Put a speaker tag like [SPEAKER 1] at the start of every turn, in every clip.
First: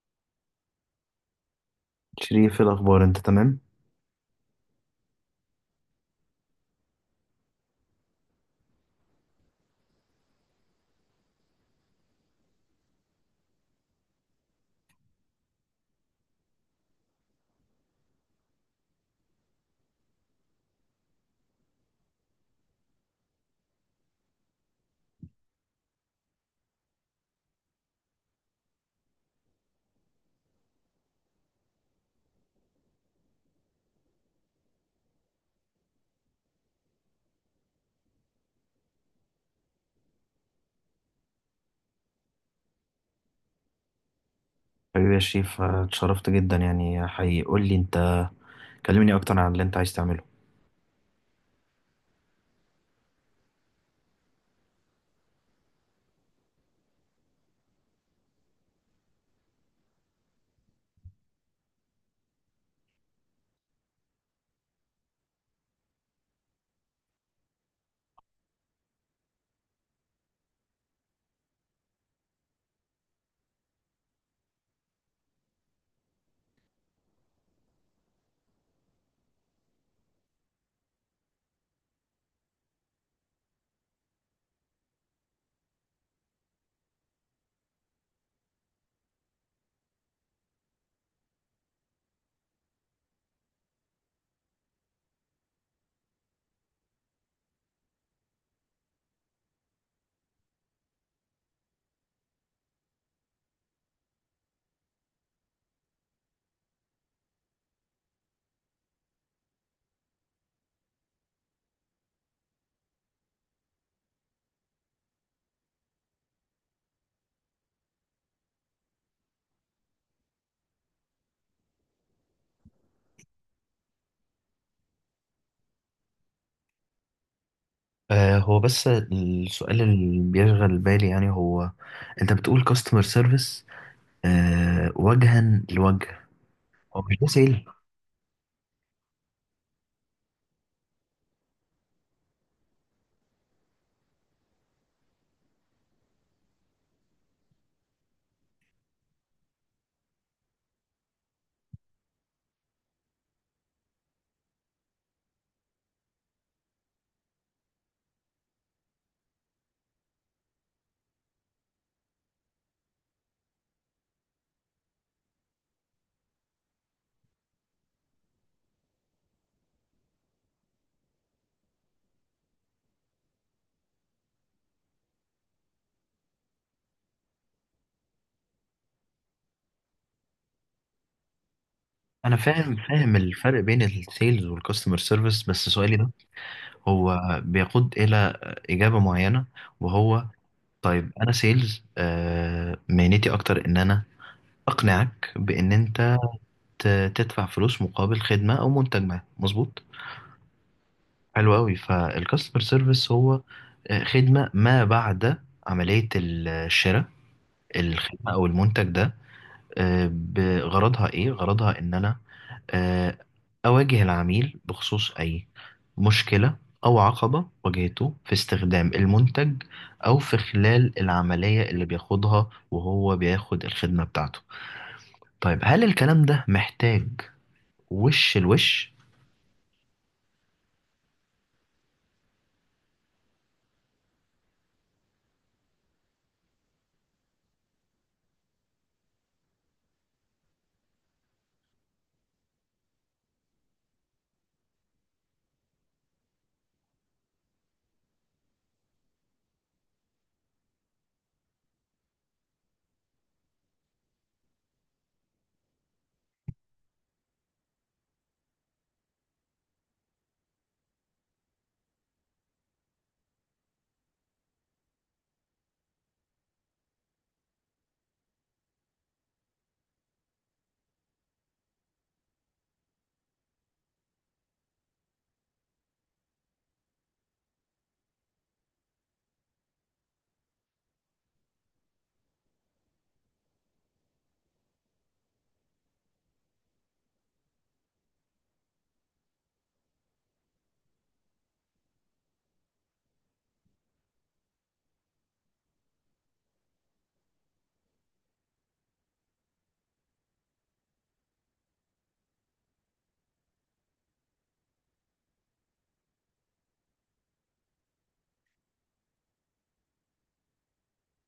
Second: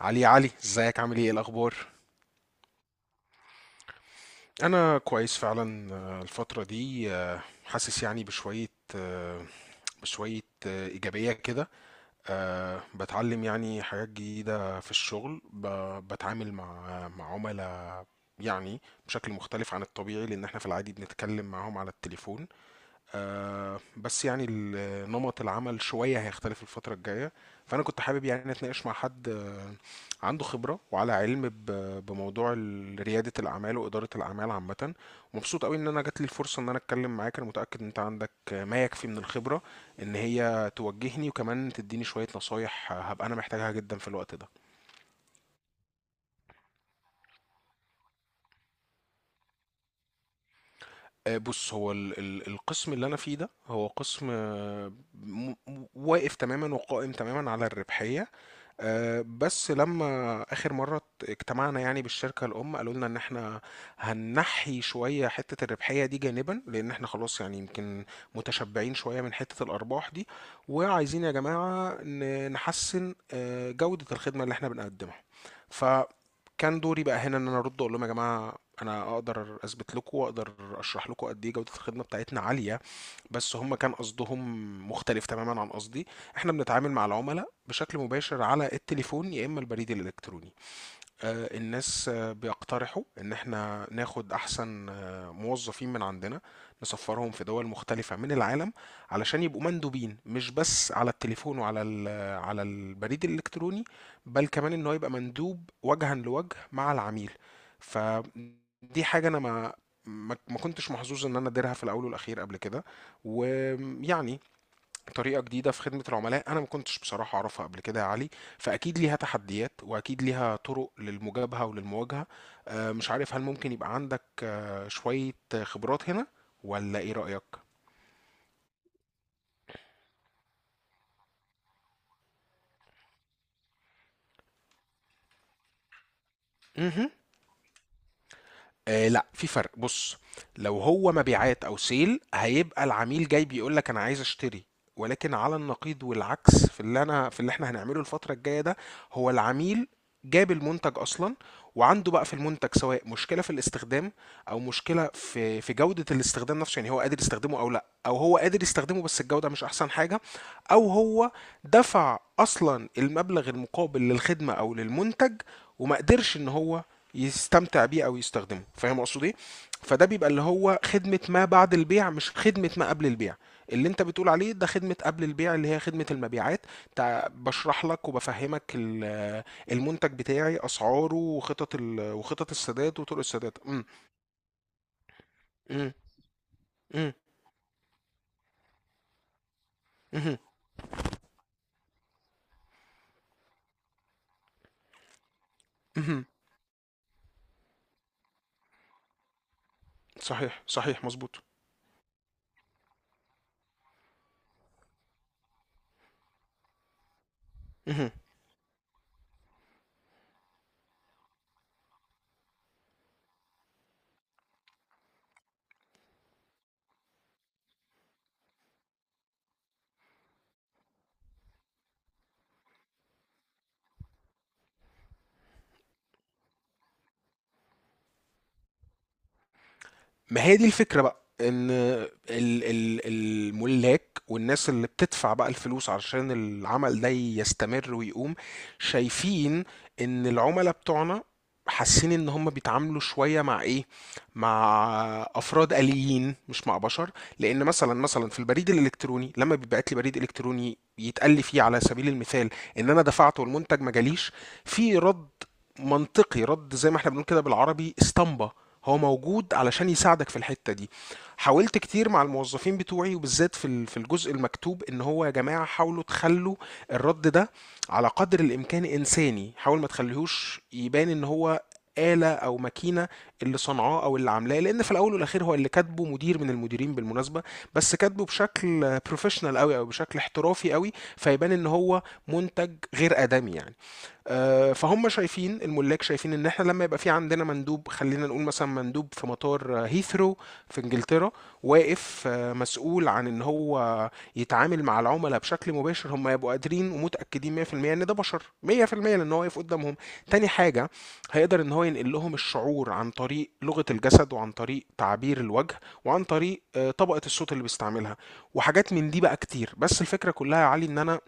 [SPEAKER 1] علي، ازيك؟ عامل ايه؟ إيه الاخبار؟
[SPEAKER 2] شريف إيه الأخبار أنت تمام؟
[SPEAKER 1] انا كويس فعلا. الفتره دي حاسس يعني بشويه، آه، بشويه ايجابيه كده. بتعلم يعني حاجات جديده في الشغل، بتعامل مع عملاء يعني بشكل مختلف عن الطبيعي، لان احنا في العادي بنتكلم معاهم على التليفون. بس يعني نمط العمل شوية هيختلف الفترة الجاية. فأنا كنت حابب يعني أتناقش مع حد عنده خبرة وعلى علم بموضوع ريادة الأعمال وإدارة الأعمال عامة، ومبسوط قوي إن أنا جات لي الفرصة إن أنا أتكلم معاك. أنا متأكد إن أنت عندك ما يكفي من الخبرة إن هي توجهني، وكمان تديني شوية نصايح هبقى أنا محتاجها جدا في الوقت ده.
[SPEAKER 2] حبيبي يا شريف، اتشرفت جدا يعني حقيقي. قول لي أنت، كلمني أكتر عن اللي أنت عايز تعمله.
[SPEAKER 1] بص، هو القسم اللي انا فيه ده هو قسم واقف تماما وقائم تماما على الربحيه. بس لما آخر مرة اجتمعنا يعني بالشركة الأم، قالوا لنا إن إحنا هننحي شوية حتة الربحية دي جانبا، لأن إحنا خلاص يعني يمكن متشبعين شوية من حتة الأرباح دي، وعايزين يا جماعة نحسن جودة الخدمة اللي إحنا بنقدمها. فكان دوري بقى هنا إن أنا أرد أقول لهم يا جماعة أنا أقدر أثبت لكم وأقدر أشرح لكم قد إيه جودة الخدمة بتاعتنا عالية، بس هم كان قصدهم مختلف تماما عن قصدي. احنا بنتعامل مع العملاء بشكل مباشر على التليفون يا اما البريد الالكتروني. الناس بيقترحوا ان احنا ناخد احسن موظفين من عندنا، نسفرهم في دول مختلفة من العالم، علشان يبقوا مندوبين مش بس على التليفون وعلى على البريد الالكتروني، بل كمان ان هو يبقى مندوب وجها لوجه مع العميل. فدي حاجة انا ما كنتش محظوظ ان انا اديرها في الاول والاخير قبل كده، ويعني طريقة جديدة في خدمة العملاء أنا ما كنتش بصراحة أعرفها قبل كده يا علي. فأكيد ليها تحديات، وأكيد ليها طرق للمجابهة وللمواجهة. مش عارف هل ممكن يبقى عندك شوية خبرات هنا، ولا إيه رأيك؟
[SPEAKER 2] هو بس السؤال اللي بيشغل بالي يعني هو انت بتقول كاستمر سيرفيس وجها لوجه. هو
[SPEAKER 1] مهم.
[SPEAKER 2] مش ده سيل؟
[SPEAKER 1] آه، لا، في فرق. بص، لو هو مبيعات او سيل هيبقى العميل جاي بيقول لك انا عايز اشتري. ولكن على النقيض والعكس، في اللي انا في اللي احنا هنعمله الفترة الجاية ده، هو العميل جاب المنتج اصلا، وعنده بقى في المنتج سواء مشكلة في الاستخدام، او مشكلة في جودة الاستخدام نفسه، يعني هو قادر يستخدمه او لا، او هو قادر يستخدمه بس الجودة مش احسن حاجة، او هو دفع اصلا المبلغ المقابل للخدمة او للمنتج وما قدرش ان هو يستمتع بيه او يستخدمه. فاهم اقصد ايه؟ فده بيبقى اللي هو خدمة ما بعد البيع، مش خدمة ما قبل البيع اللي انت بتقول عليه. ده خدمة قبل البيع اللي هي خدمة المبيعات، بشرح لك وبفهمك المنتج بتاعي، اسعاره وخطط ال...
[SPEAKER 2] انا
[SPEAKER 1] وخطط
[SPEAKER 2] فاهم
[SPEAKER 1] السداد
[SPEAKER 2] فاهم
[SPEAKER 1] وطرق السداد.
[SPEAKER 2] الفرق بين السيلز والكاستمر سيرفيس، بس
[SPEAKER 1] امم
[SPEAKER 2] سؤالي ده
[SPEAKER 1] امم
[SPEAKER 2] هو بيقود الى اجابة معينة. وهو طيب، انا سيلز، مهنتي اكتر ان انا اقنعك بان انت
[SPEAKER 1] امم
[SPEAKER 2] تدفع فلوس مقابل خدمة أو منتج ما، مظبوط؟
[SPEAKER 1] صحيح، صحيح، مظبوط.
[SPEAKER 2] حلو أوي. فالكاستمر سيرفيس هو خدمة ما بعد عملية الشراء،
[SPEAKER 1] مهم.
[SPEAKER 2] الخدمة أو المنتج ده. بغرضها إيه؟ غرضها إن أنا آه، أواجه العميل بخصوص أي مشكلة أو عقبة واجهته في استخدام المنتج، أو في خلال العملية اللي بياخدها وهو بياخد الخدمة بتاعته. طيب هل الكلام ده محتاج وش لوش؟
[SPEAKER 1] ما هي دي الفكرة بقى، ان الملاك والناس اللي بتدفع بقى الفلوس علشان العمل ده يستمر ويقوم، شايفين ان العملاء بتوعنا حاسين ان هم بيتعاملوا شوية مع ايه، مع افراد آليين مش مع بشر. لان مثلا في البريد الالكتروني، لما بيبعت لي بريد الكتروني يتقال لي فيه على سبيل المثال ان انا دفعت والمنتج ما جاليش، في رد منطقي، رد زي ما احنا بنقول كده بالعربي اسطمبة، هو موجود علشان يساعدك في الحتة دي. حاولت كتير مع الموظفين بتوعي، وبالذات في ال-، في الجزء المكتوب، ان هو يا جماعة حاولوا تخلوا الرد ده على قدر الامكان انساني، حاول ما تخليهوش يبان ان هو آلة أو ماكينة اللي صنعاه أو اللي عاملاه، لأن في الأول والأخير هو اللي كاتبه مدير من المديرين بالمناسبة، بس كاتبه بشكل بروفيشنال أوي أو بشكل احترافي أوي، فيبان إن هو منتج غير آدمي يعني. فهم شايفين، الملاك شايفين ان احنا لما يبقى في عندنا مندوب، خلينا نقول مثلا مندوب في مطار هيثرو في انجلترا، واقف مسؤول عن ان هو يتعامل مع العملاء بشكل مباشر، هم يبقوا قادرين ومتاكدين 100% ان ده بشر 100%، لان هو واقف قدامهم. تاني حاجه، هيقدر ان هو ينقل لهم الشعور عن طريق لغه الجسد، وعن طريق تعبير الوجه، وعن طريق طبقه الصوت اللي بيستعملها، وحاجات من دي بقى كتير. بس الفكره كلها يا علي، ان انا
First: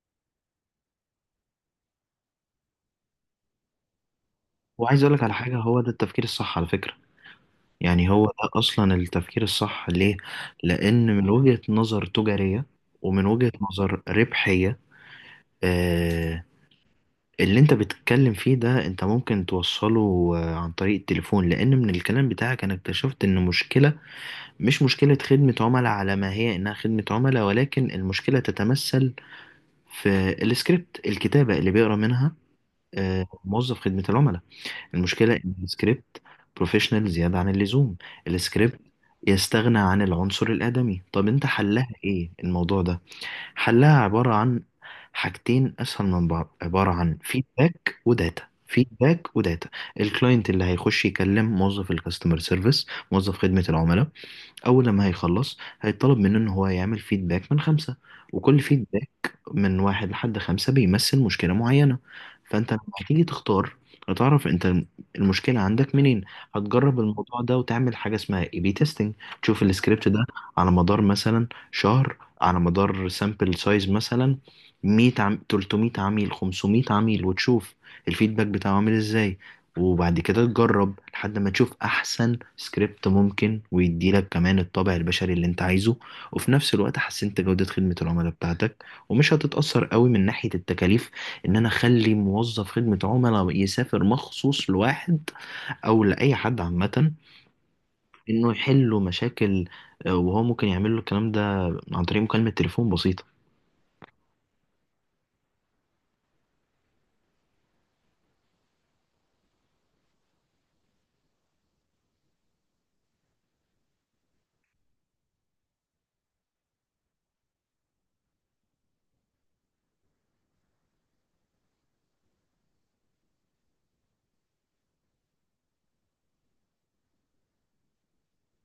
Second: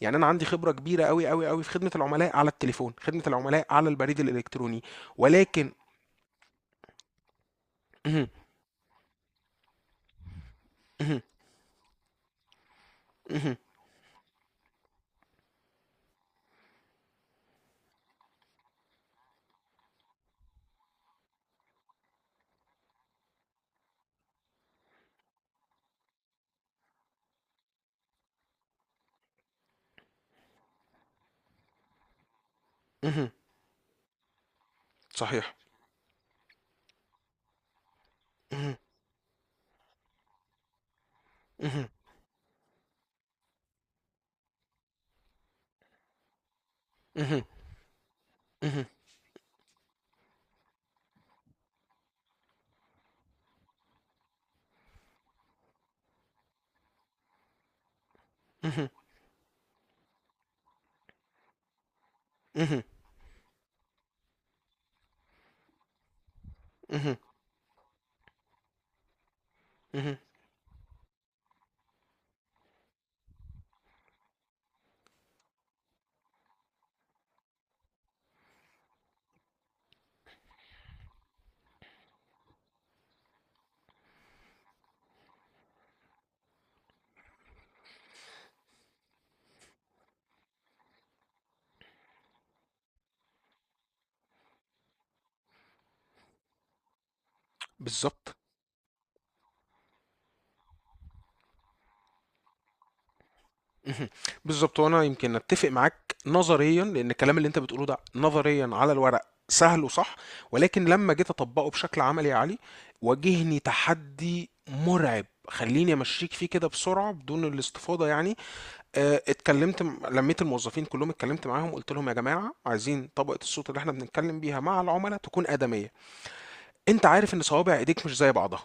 [SPEAKER 1] يعني انا عندي خبره كبيره قوي قوي قوي في خدمه العملاء على التليفون، خدمه العملاء على البريد الالكتروني،
[SPEAKER 2] وعايز اقول لك على حاجه،
[SPEAKER 1] ولكن
[SPEAKER 2] هو ده التفكير الصح على فكره. يعني هو ده اصلا التفكير الصح. ليه؟ لان من وجهه نظر تجاريه، ومن وجهه نظر ربحيه، آه اللي انت بتتكلم فيه ده انت ممكن توصله عن طريق التليفون، لان من الكلام بتاعك انا اكتشفت ان مشكله، مش مشكله خدمه عملاء على ما هي انها خدمه عملاء، ولكن المشكله تتمثل في السكريبت، الكتابه اللي بيقرا منها موظف خدمه العملاء. المشكلة إن
[SPEAKER 1] صحيح
[SPEAKER 2] السكريبت بروفيشنال زيادة عن اللزوم، السكريبت يستغنى عن العنصر الآدمي. طب أنت حلها إيه الموضوع ده؟ حلها عبارة عن حاجتين أسهل من بعض، عبارة عن فيدباك وداتا، فيدباك وداتا. الكلاينت اللي هيخش يكلم موظف الكاستمر سيرفيس، موظف خدمة العملاء، أول لما هيخلص هيطلب منه إن هو يعمل فيدباك من خمسة، وكل فيدباك من واحد لحد خمسة بيمثل مشكلة معينة. فأنت لما هتيجي تختار هتعرف أنت المشكلة عندك منين. هتجرب الموضوع ده وتعمل حاجة اسمها اي بي تيستنج، تشوف السكريبت ده على مدار مثلا شهر، على مدار سامبل سايز مثلا 100 300 عميل، 500 عميل، وتشوف الفيدباك بتاعه عامل ازاي. وبعد كده تجرب لحد ما تشوف احسن سكريبت ممكن، ويديلك كمان الطابع البشري اللي انت عايزه، وفي نفس الوقت حسنت جودة خدمة العملاء بتاعتك ومش هتتأثر قوي من ناحية التكاليف، ان انا اخلي موظف خدمة عملاء يسافر مخصوص لواحد او لاي حد عامة
[SPEAKER 1] بالظبط
[SPEAKER 2] انه يحل له مشاكل، وهو ممكن يعمل له الكلام ده عن طريق مكالمة تليفون بسيطة،
[SPEAKER 1] بالظبط. وانا يمكن اتفق معاك نظريا، لان الكلام اللي انت بتقوله ده نظريا على الورق سهل وصح، ولكن لما جيت اطبقه بشكل عملي يا علي، واجهني تحدي مرعب. خليني امشيك فيه كده بسرعه بدون الاستفاضه يعني. اتكلمت لميت الموظفين كلهم، اتكلمت معاهم قلت لهم يا جماعة عايزين طبقة الصوت اللي احنا بنتكلم بيها مع العملاء تكون آدمية. انت عارف ان صوابع ايديك مش زي بعضها،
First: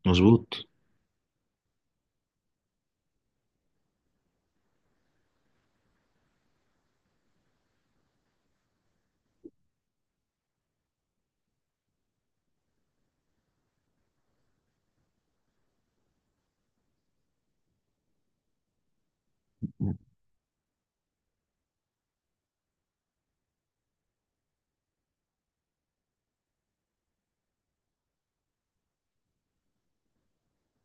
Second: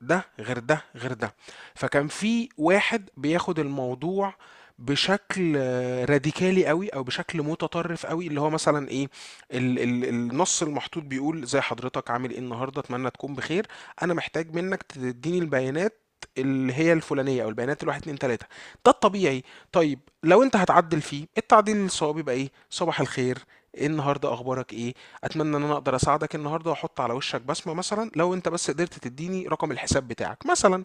[SPEAKER 1] ده غير
[SPEAKER 2] مظبوط.
[SPEAKER 1] ده غير ده. فكان في واحد بياخد الموضوع بشكل راديكالي قوي، او بشكل متطرف قوي، اللي هو مثلا ايه، ال النص المحطوط بيقول زي حضرتك عامل ايه النهارده، اتمنى تكون بخير، انا محتاج منك تديني البيانات اللي هي الفلانيه، او البيانات الواحد اتنين تلاته. ده الطبيعي. طيب لو انت هتعدل فيه، التعديل الصواب يبقى ايه، صباح الخير، إيه النهارده، اخبارك ايه، اتمنى ان انا اقدر اساعدك النهارده واحط على وشك بصمه، مثلا لو انت بس قدرت تديني رقم الحساب بتاعك مثلا.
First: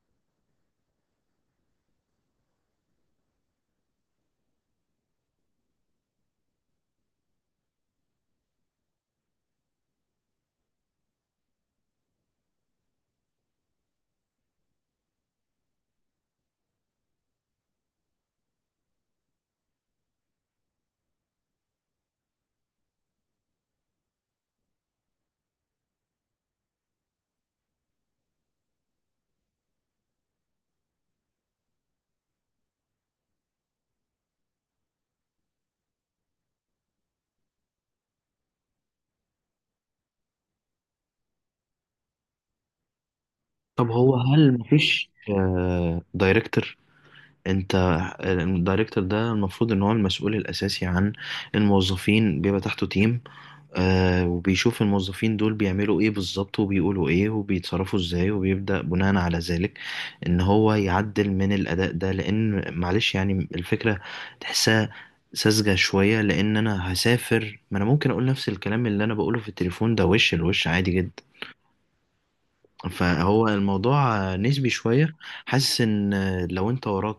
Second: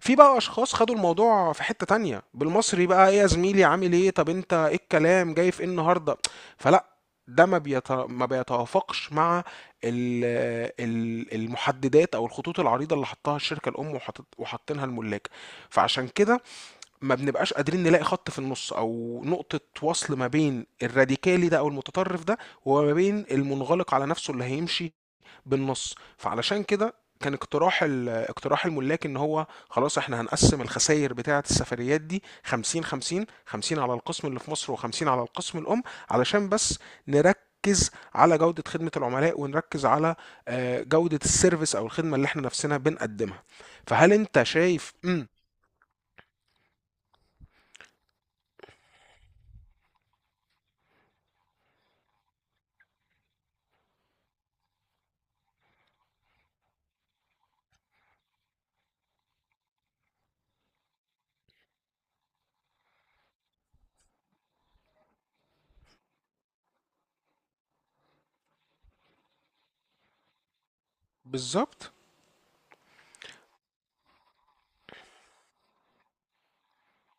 [SPEAKER 1] في بقى اشخاص خدوا الموضوع في حته تانية، بالمصري بقى، ايه يا زميلي عامل ايه، طب انت ايه الكلام جاي في ايه النهارده. فلا، ده ما بيت... ما بيتوافقش مع ال... المحددات او الخطوط العريضه اللي حطها الشركه الام، وحط... وحاطينها الملاك. فعشان كده ما بنبقاش قادرين نلاقي خط في النص او نقطة وصل ما بين الراديكالي ده او المتطرف ده، وما بين المنغلق على نفسه اللي هيمشي بالنص. فعلشان كده كان اقتراح اقتراح الملاك، ان هو خلاص احنا هنقسم الخسائر بتاعة السفريات دي 50 50، 50 على القسم اللي في مصر و50 على القسم الام، علشان بس نركز على جودة خدمة العملاء، ونركز على جودة السيرفيس او الخدمة اللي احنا نفسنا بنقدمها.
[SPEAKER 2] طب
[SPEAKER 1] فهل
[SPEAKER 2] هو
[SPEAKER 1] انت
[SPEAKER 2] هل
[SPEAKER 1] شايف؟
[SPEAKER 2] مفيش دايركتور؟ انت الدايركتور ده المفروض ان هو المسؤول الاساسي عن الموظفين، بيبقى تحته تيم، وبيشوف الموظفين دول بيعملوا ايه بالظبط وبيقولوا ايه وبيتصرفوا ازاي، وبيبدأ بناء على ذلك ان هو يعدل من الاداء ده. لان معلش يعني الفكرة تحسها ساذجة شوية، لان انا هسافر، ما انا ممكن اقول نفس الكلام اللي انا بقوله في التليفون ده وش الوش عادي جدا.
[SPEAKER 1] بالظبط.
[SPEAKER 2] فهو الموضوع نسبي شوية. حاسس ان لو انت وراك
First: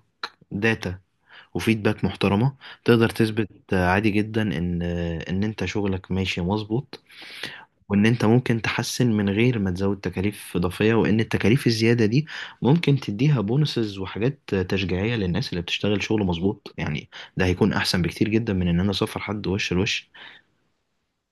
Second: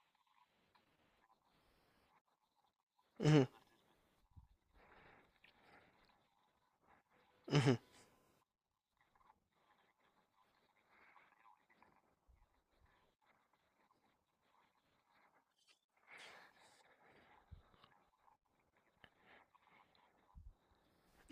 [SPEAKER 2] داتا وفيدباك محترمة، تقدر
[SPEAKER 1] مهم.
[SPEAKER 2] تثبت عادي جدا ان، ان انت شغلك ماشي مظبوط،
[SPEAKER 1] اهم.
[SPEAKER 2] وان انت ممكن تحسن من غير ما تزود تكاليف اضافية، وان التكاليف الزيادة دي ممكن تديها بونسز وحاجات تشجيعية للناس اللي بتشتغل شغل مظبوط يعني. ده هيكون احسن بكتير جدا من ان انا اسفر حد وش لوش.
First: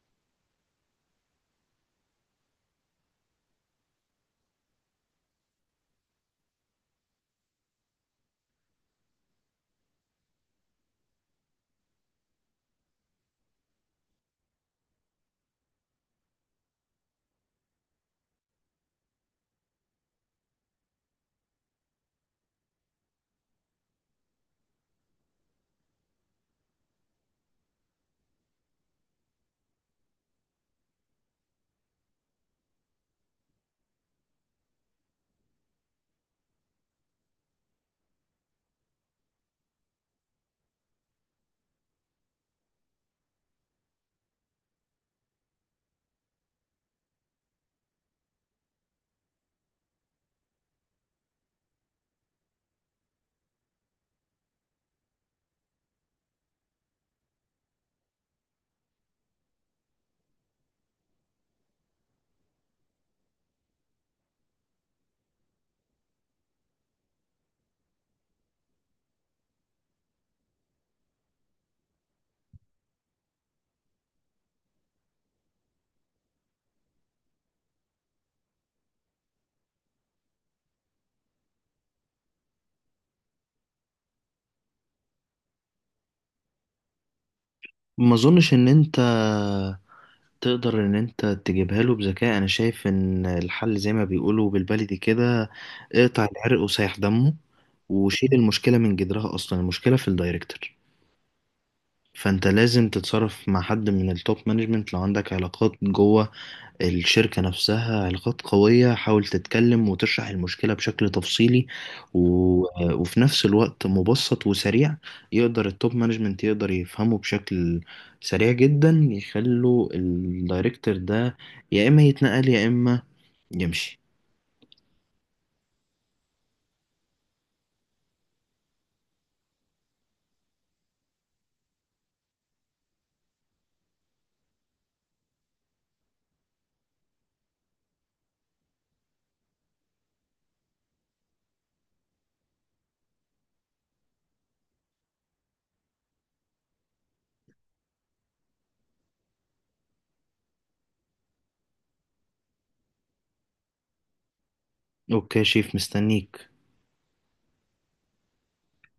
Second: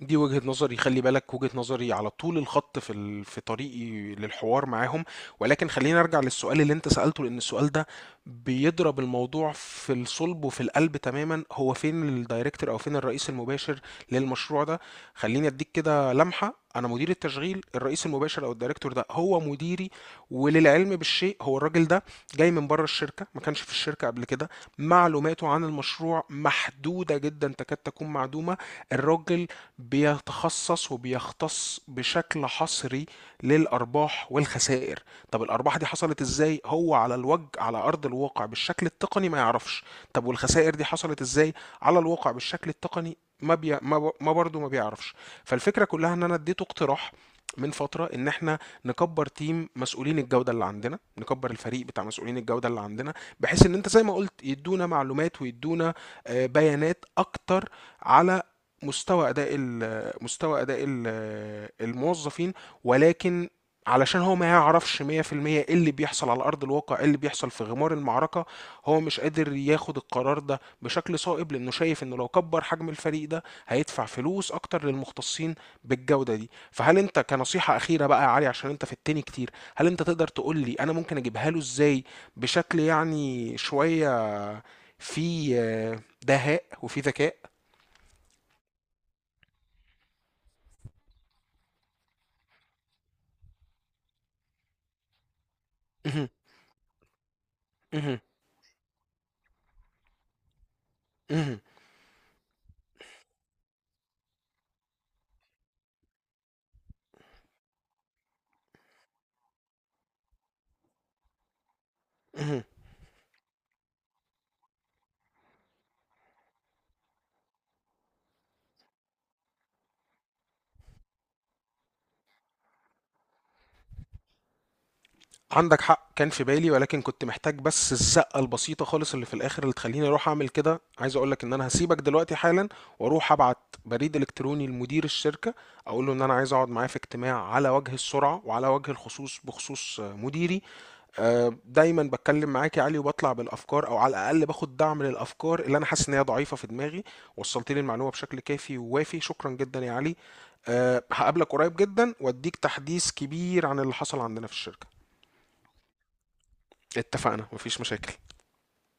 [SPEAKER 1] دي وجهة نظري، خلي بالك، وجهة نظري على طول الخط في ال...، في طريقي للحوار معاهم. ولكن خلينا ارجع للسؤال اللي انت سألته، لان السؤال ده بيضرب الموضوع في الصلب وفي القلب تماما. هو فين الدايركتور، او فين الرئيس المباشر للمشروع ده؟ خليني اديك كده لمحة، انا مدير التشغيل، الرئيس المباشر او الدايركتور ده هو مديري، وللعلم بالشيء هو الراجل ده جاي من بره الشركة، ما كانش في الشركة قبل كده، معلوماته عن المشروع محدودة جدا تكاد تكون معدومة. الراجل بيتخصص وبيختص بشكل حصري للأرباح والخسائر. طب الأرباح دي حصلت إزاي، هو على الوجه، على أرض الواقع بالشكل التقني، ما يعرفش. طب والخسائر دي حصلت إزاي على الواقع بالشكل التقني، ما بي... ما، ب... ما برضه ما بيعرفش. فالفكرة كلها إن أنا اديته اقتراح من فترة إن إحنا نكبر تيم مسؤولين الجودة اللي عندنا، نكبر الفريق بتاع مسؤولين الجودة اللي عندنا، بحيث إن أنت زي ما قلت يدونا معلومات ويدونا بيانات أكتر على مستوى اداء مستوى اداء الموظفين. ولكن علشان هو ما يعرفش 100% ايه اللي بيحصل على ارض الواقع، ايه اللي بيحصل في غمار المعركه، هو مش قادر ياخد القرار ده بشكل صائب، لانه شايف انه لو كبر حجم الفريق ده هيدفع فلوس اكتر للمختصين بالجوده دي. فهل انت، كنصيحه اخيره بقى يا علي، عشان انت في التاني كتير، هل انت تقدر تقول لي انا ممكن اجيبها له ازاي بشكل يعني شويه في دهاء وفي ذكاء؟
[SPEAKER 2] ما اظنش ان انت تقدر ان انت تجيبها له بذكاء. انا شايف ان الحل زي ما بيقولوا بالبلدي كده، اقطع العرق وسايح دمه، وشيل المشكلة من جذرها. أصلا المشكلة في الدايركتور، فأنت لازم تتصرف مع حد من التوب مانجمنت، لو عندك علاقات جوه الشركة نفسها، علاقات قوية، حاول تتكلم وتشرح المشكلة بشكل تفصيلي و...
[SPEAKER 1] مهم.
[SPEAKER 2] وفي نفس الوقت مبسط وسريع، يقدر التوب مانجمنت يقدر يفهمه بشكل سريع جدا، يخلوا الدايركتور ده يا إما يتنقل يا إما يمشي.
[SPEAKER 1] عندك حق، كان في بالي، ولكن كنت محتاج بس الزقة البسيطة خالص اللي في الآخر اللي تخليني أروح أعمل كده. عايز أقولك إن أنا هسيبك دلوقتي حالا وأروح أبعت بريد إلكتروني لمدير الشركة، أقول له إن أنا عايز أقعد معاه في اجتماع على وجه السرعة وعلى وجه الخصوص بخصوص مديري. دايما بتكلم معاك يا علي وبطلع بالأفكار، أو على الأقل باخد دعم للأفكار اللي أنا حاسس إن هي ضعيفة في دماغي. وصلت لي المعلومة بشكل كافي ووافي، شكرا جدا يا علي. هقابلك قريب جدا وأديك تحديث كبير عن اللي حصل عندنا في الشركة.
[SPEAKER 2] أوكي يا شيف، مستنيك.
[SPEAKER 1] اتفقنا، مفيش مشاكل.